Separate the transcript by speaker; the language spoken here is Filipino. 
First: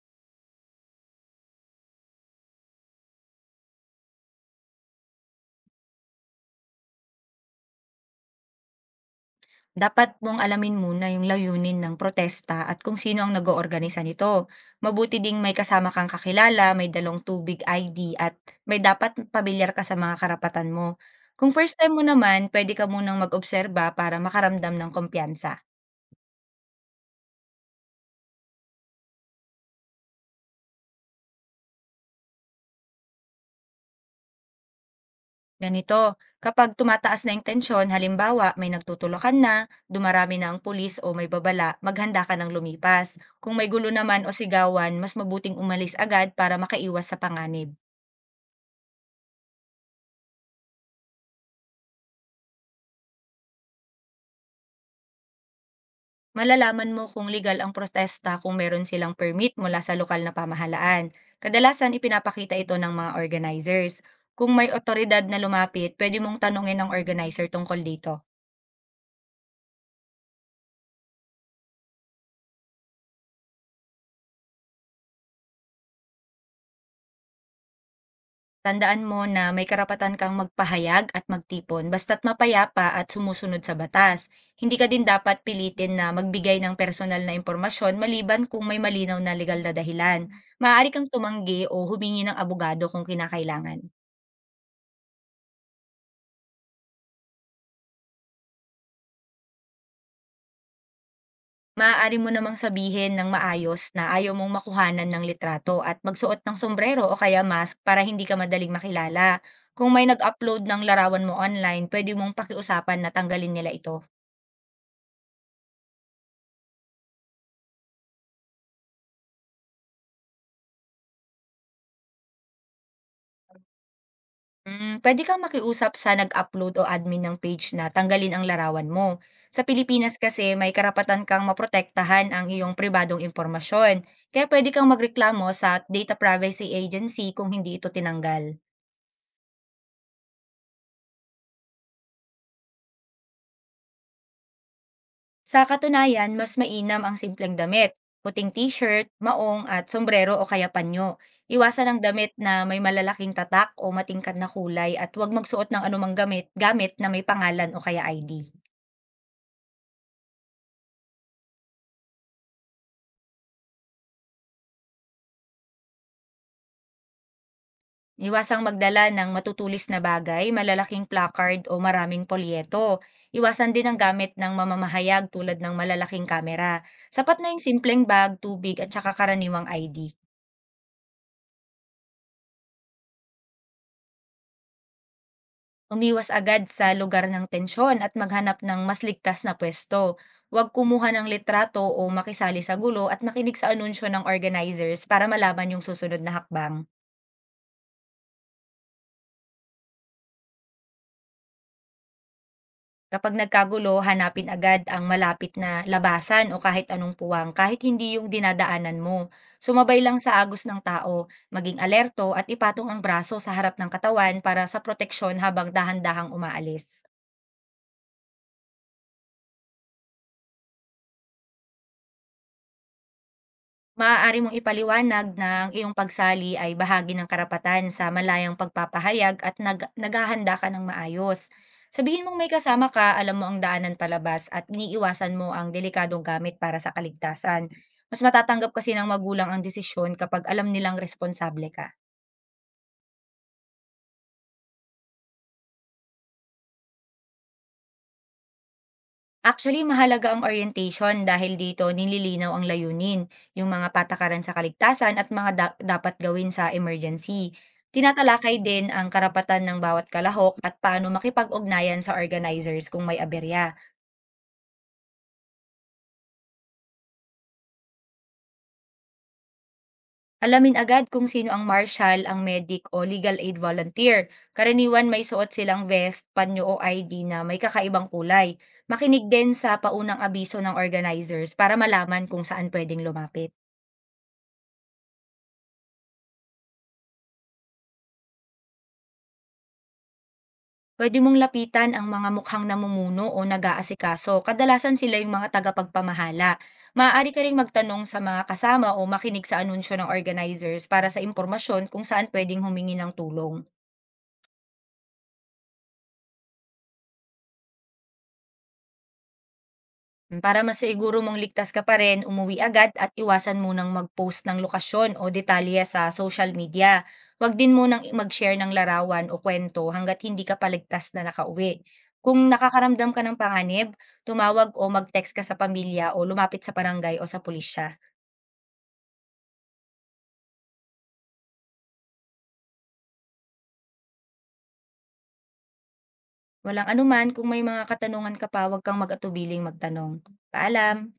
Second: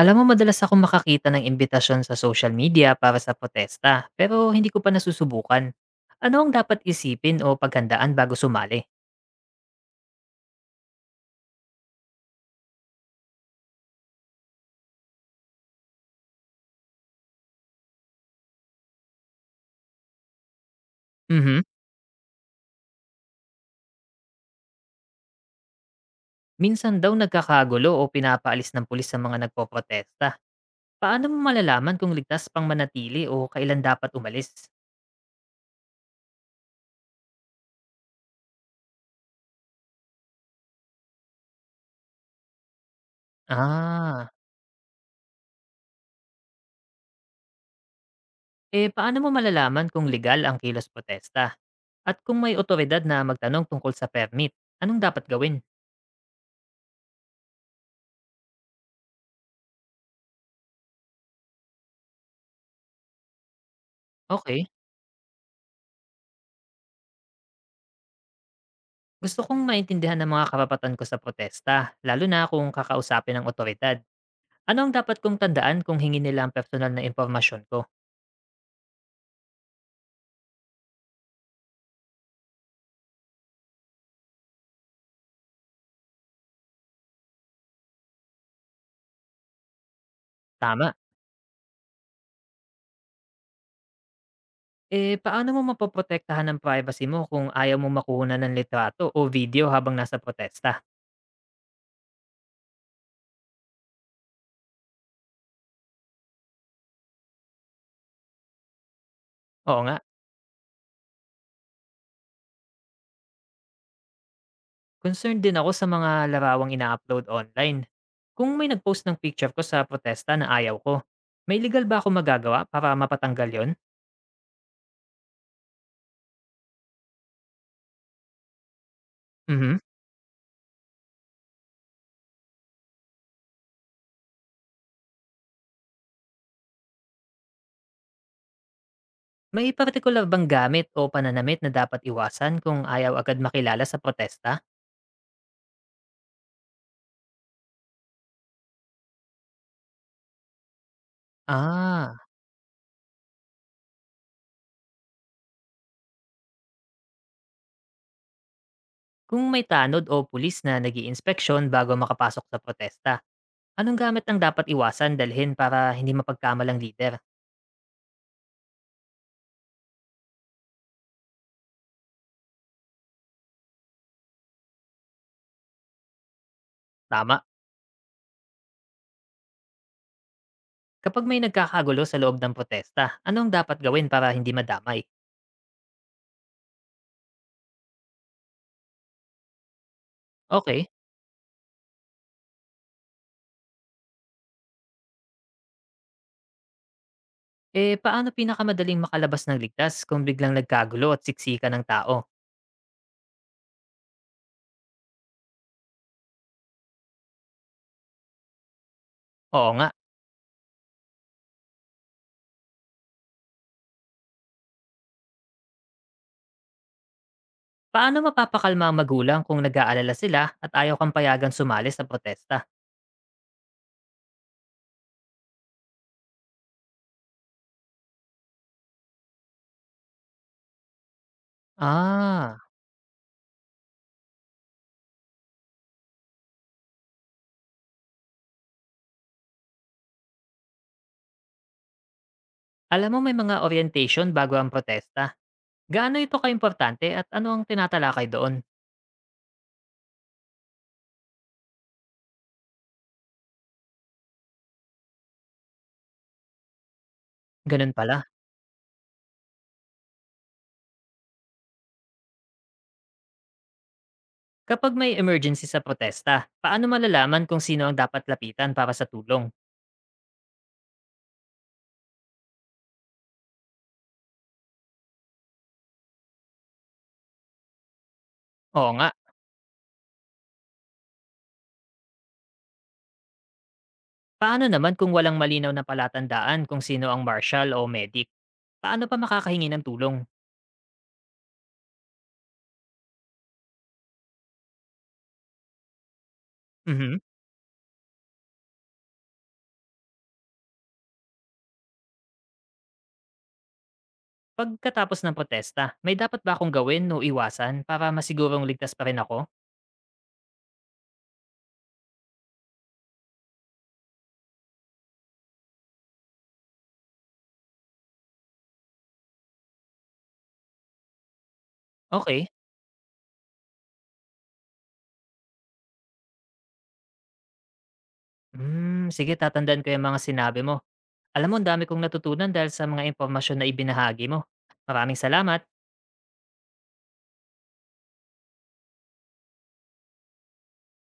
Speaker 1: Alam mo, madalas akong makakita ng imbitasyon sa social media para sa protesta, pero hindi ko pa nasusubukan. Ano ang dapat isipin o paghandaan bago sumali?
Speaker 2: Dapat mong alamin muna yung layunin ng protesta at kung sino ang nag-oorganisa nito. Mabuti ding may kasama kang kakilala, may dalong tubig ID at may dapat pamilyar ka sa mga karapatan mo. Kung
Speaker 1: Mhm.
Speaker 2: first time mo naman, pwede ka munang mag-obserba para makaramdam ng kumpiyansa.
Speaker 1: Minsan daw nagkakagulo o pinapaalis ng pulis sa mga nagpoprotesta. Paano mo malalaman kung ligtas pang manatili o kailan dapat umalis?
Speaker 2: Ganito, kapag tumataas na yung tensyon, halimbawa may nagtutulakan na, dumarami na ang pulis o may babala, maghanda ka ng lumipas. Kung may gulo naman
Speaker 1: Ah,
Speaker 2: o sigawan, mas mabuting umalis agad para makaiwas sa panganib.
Speaker 1: eh paano mo malalaman kung legal ang kilos protesta? At kung may otoridad na magtanong tungkol sa permit, anong dapat gawin?
Speaker 2: Malalaman mo kung legal ang protesta kung meron silang permit mula sa lokal na pamahalaan. Kadalasan ipinapakita ito ng mga organizers. Kung
Speaker 1: Okay.
Speaker 2: may otoridad na lumapit, pwede mong tanungin ang organizer tungkol dito.
Speaker 1: Gusto kong maintindihan ng mga karapatan ko sa protesta, lalo na kung kakausapin ng otoridad. Ano ang dapat kong tandaan kung hingi nila ang personal na impormasyon ko?
Speaker 2: Tandaan mo na may karapatan kang magpahayag at magtipon basta't mapayapa at sumusunod sa batas. Hindi ka din dapat pilitin na magbigay ng personal na impormasyon maliban kung may malinaw na legal na dahilan. Maaari
Speaker 1: Tama.
Speaker 2: kang tumanggi o humingi ng abogado kung kinakailangan.
Speaker 1: Eh, paano mo mapoprotektahan ang privacy mo kung ayaw mo makuha ng litrato o video habang nasa protesta?
Speaker 2: Maaari mo namang sabihin ng maayos na ayaw mong makuhanan ng litrato at magsuot ng sombrero o kaya mask para hindi ka madaling makilala.
Speaker 1: Oo
Speaker 2: Kung
Speaker 1: nga,
Speaker 2: may nag-upload ng larawan mo online, pwede mong pakiusapan na tanggalin nila ito.
Speaker 1: concerned din ako sa mga larawang ina-upload online. Kung may nagpost ng picture ko sa protesta na ayaw ko, may legal ba ako magagawa para mapatanggal yon?
Speaker 2: Pwede kang makiusap sa nag-upload o admin ng page na tanggalin ang larawan mo. Sa
Speaker 1: Mhm.
Speaker 2: Pilipinas kasi, may karapatan kang maprotektahan ang iyong pribadong impormasyon. Kaya pwede kang magreklamo sa Data Privacy Agency kung hindi ito tinanggal.
Speaker 1: May partikular bang gamit o pananamit na dapat iwasan kung ayaw agad makilala sa protesta?
Speaker 2: Sa katunayan, mas mainam ang simpleng damit, puting t-shirt, maong at sombrero o kaya panyo. Iwasan ang
Speaker 1: Ah,
Speaker 2: damit na may malalaking tatak o matingkad na kulay at huwag magsuot ng anumang gamit, gamit na may pangalan o kaya ID.
Speaker 1: kung may tanod o pulis na nag-iinspeksyon bago makapasok sa protesta, anong gamit ang dapat iwasan dalhin para hindi mapagkamalang leader?
Speaker 2: Iwasang magdala ng matutulis na bagay, malalaking placard o maraming polyeto. Iwasan din ang gamit ng mamamahayag tulad ng malalaking kamera. Sapat
Speaker 1: Tama.
Speaker 2: na yung simpleng bag, tubig at saka karaniwang ID.
Speaker 1: Kapag may nagkakagulo sa loob ng protesta, anong dapat gawin para hindi madamay?
Speaker 2: Umiwas agad sa lugar ng tensyon at maghanap ng mas ligtas na pwesto. Huwag
Speaker 1: Okay.
Speaker 2: kumuha ng litrato o makisali sa gulo at makinig sa anunsyo ng organizers para malaman yung susunod na hakbang.
Speaker 1: Eh, paano pinakamadaling makalabas ng ligtas kung biglang nagkagulo at siksika ng tao?
Speaker 2: Kapag nagkagulo, hanapin agad ang malapit na labasan o kahit anong puwang kahit hindi yung dinadaanan mo.
Speaker 1: Oo nga.
Speaker 2: Sumabay lang sa agos ng tao, maging alerto at ipatong ang braso sa harap ng katawan para sa proteksyon habang dahan-dahang umaalis.
Speaker 1: Paano mapapakalma ang magulang kung nag-aalala sila at ayaw kang payagan sumali sa protesta?
Speaker 2: Maaari mong ipaliwanag ng ang iyong pagsali ay bahagi ng karapatan sa malayang pagpapahayag at naghahanda ka ng maayos. Sabihin mong may
Speaker 1: Ah,
Speaker 2: kasama ka, alam mo ang daanan palabas at iniiwasan mo ang delikadong gamit para sa kaligtasan. Mas matatanggap kasi ng magulang ang desisyon kapag alam nilang responsable ka.
Speaker 1: alam mo may mga orientation bago ang protesta. Gaano ito kaimportante at ano ang tinatalakay doon?
Speaker 2: Actually, mahalaga ang orientation dahil dito nililinaw ang layunin, yung mga patakaran sa kaligtasan at mga dapat gawin sa emergency.
Speaker 1: Ganun pala.
Speaker 2: Tinatalakay din ang karapatan ng bawat kalahok at paano makipag-ugnayan sa organizers kung may aberya.
Speaker 1: Kapag may emergency sa protesta, paano malalaman kung sino ang dapat lapitan para sa tulong?
Speaker 2: Alamin agad kung sino ang marshal, ang medic o legal aid volunteer. Karaniwan may suot silang vest, panyo o ID na may kakaibang kulay.
Speaker 1: Oo nga,
Speaker 2: Makinig din sa paunang abiso ng organizers para malaman kung saan pwedeng lumapit.
Speaker 1: paano naman kung walang malinaw na palatandaan kung sino ang marshal o medic? Paano pa makakahingi ng tulong?
Speaker 2: Puwede mong lapitan ang mga mukhang namumuno o nag-aasikaso. Kadalasan sila yung mga tagapagpamahala.
Speaker 1: Mhm.
Speaker 2: Maaari ka ring magtanong sa mga kasama o makinig sa anunsyo ng organizers para sa impormasyon kung saan pwedeng humingi ng tulong.
Speaker 1: Pagkatapos ng protesta, may dapat ba akong gawin o iwasan para masigurong ligtas pa rin ako?
Speaker 2: Para masiguro mong ligtas ka pa rin, umuwi agad at iwasan munang mag-post ng lokasyon o detalye sa social media. Huwag din munang mag-share ng larawan o kwento hanggat hindi ka paligtas na nakauwi. Kung
Speaker 1: Okay.
Speaker 2: nakakaramdam ka ng panganib, tumawag o mag-text ka sa pamilya o lumapit sa barangay o sa pulisya.
Speaker 1: Hmm, sige, tatandaan ko yung mga sinabi mo. Alam mo, ang dami kong natutunan dahil sa mga impormasyon na ibinahagi mo. Maraming salamat.
Speaker 2: Walang anuman kung may mga katanungan ka pa, huwag kang mag-atubiling magtanong. Paalam!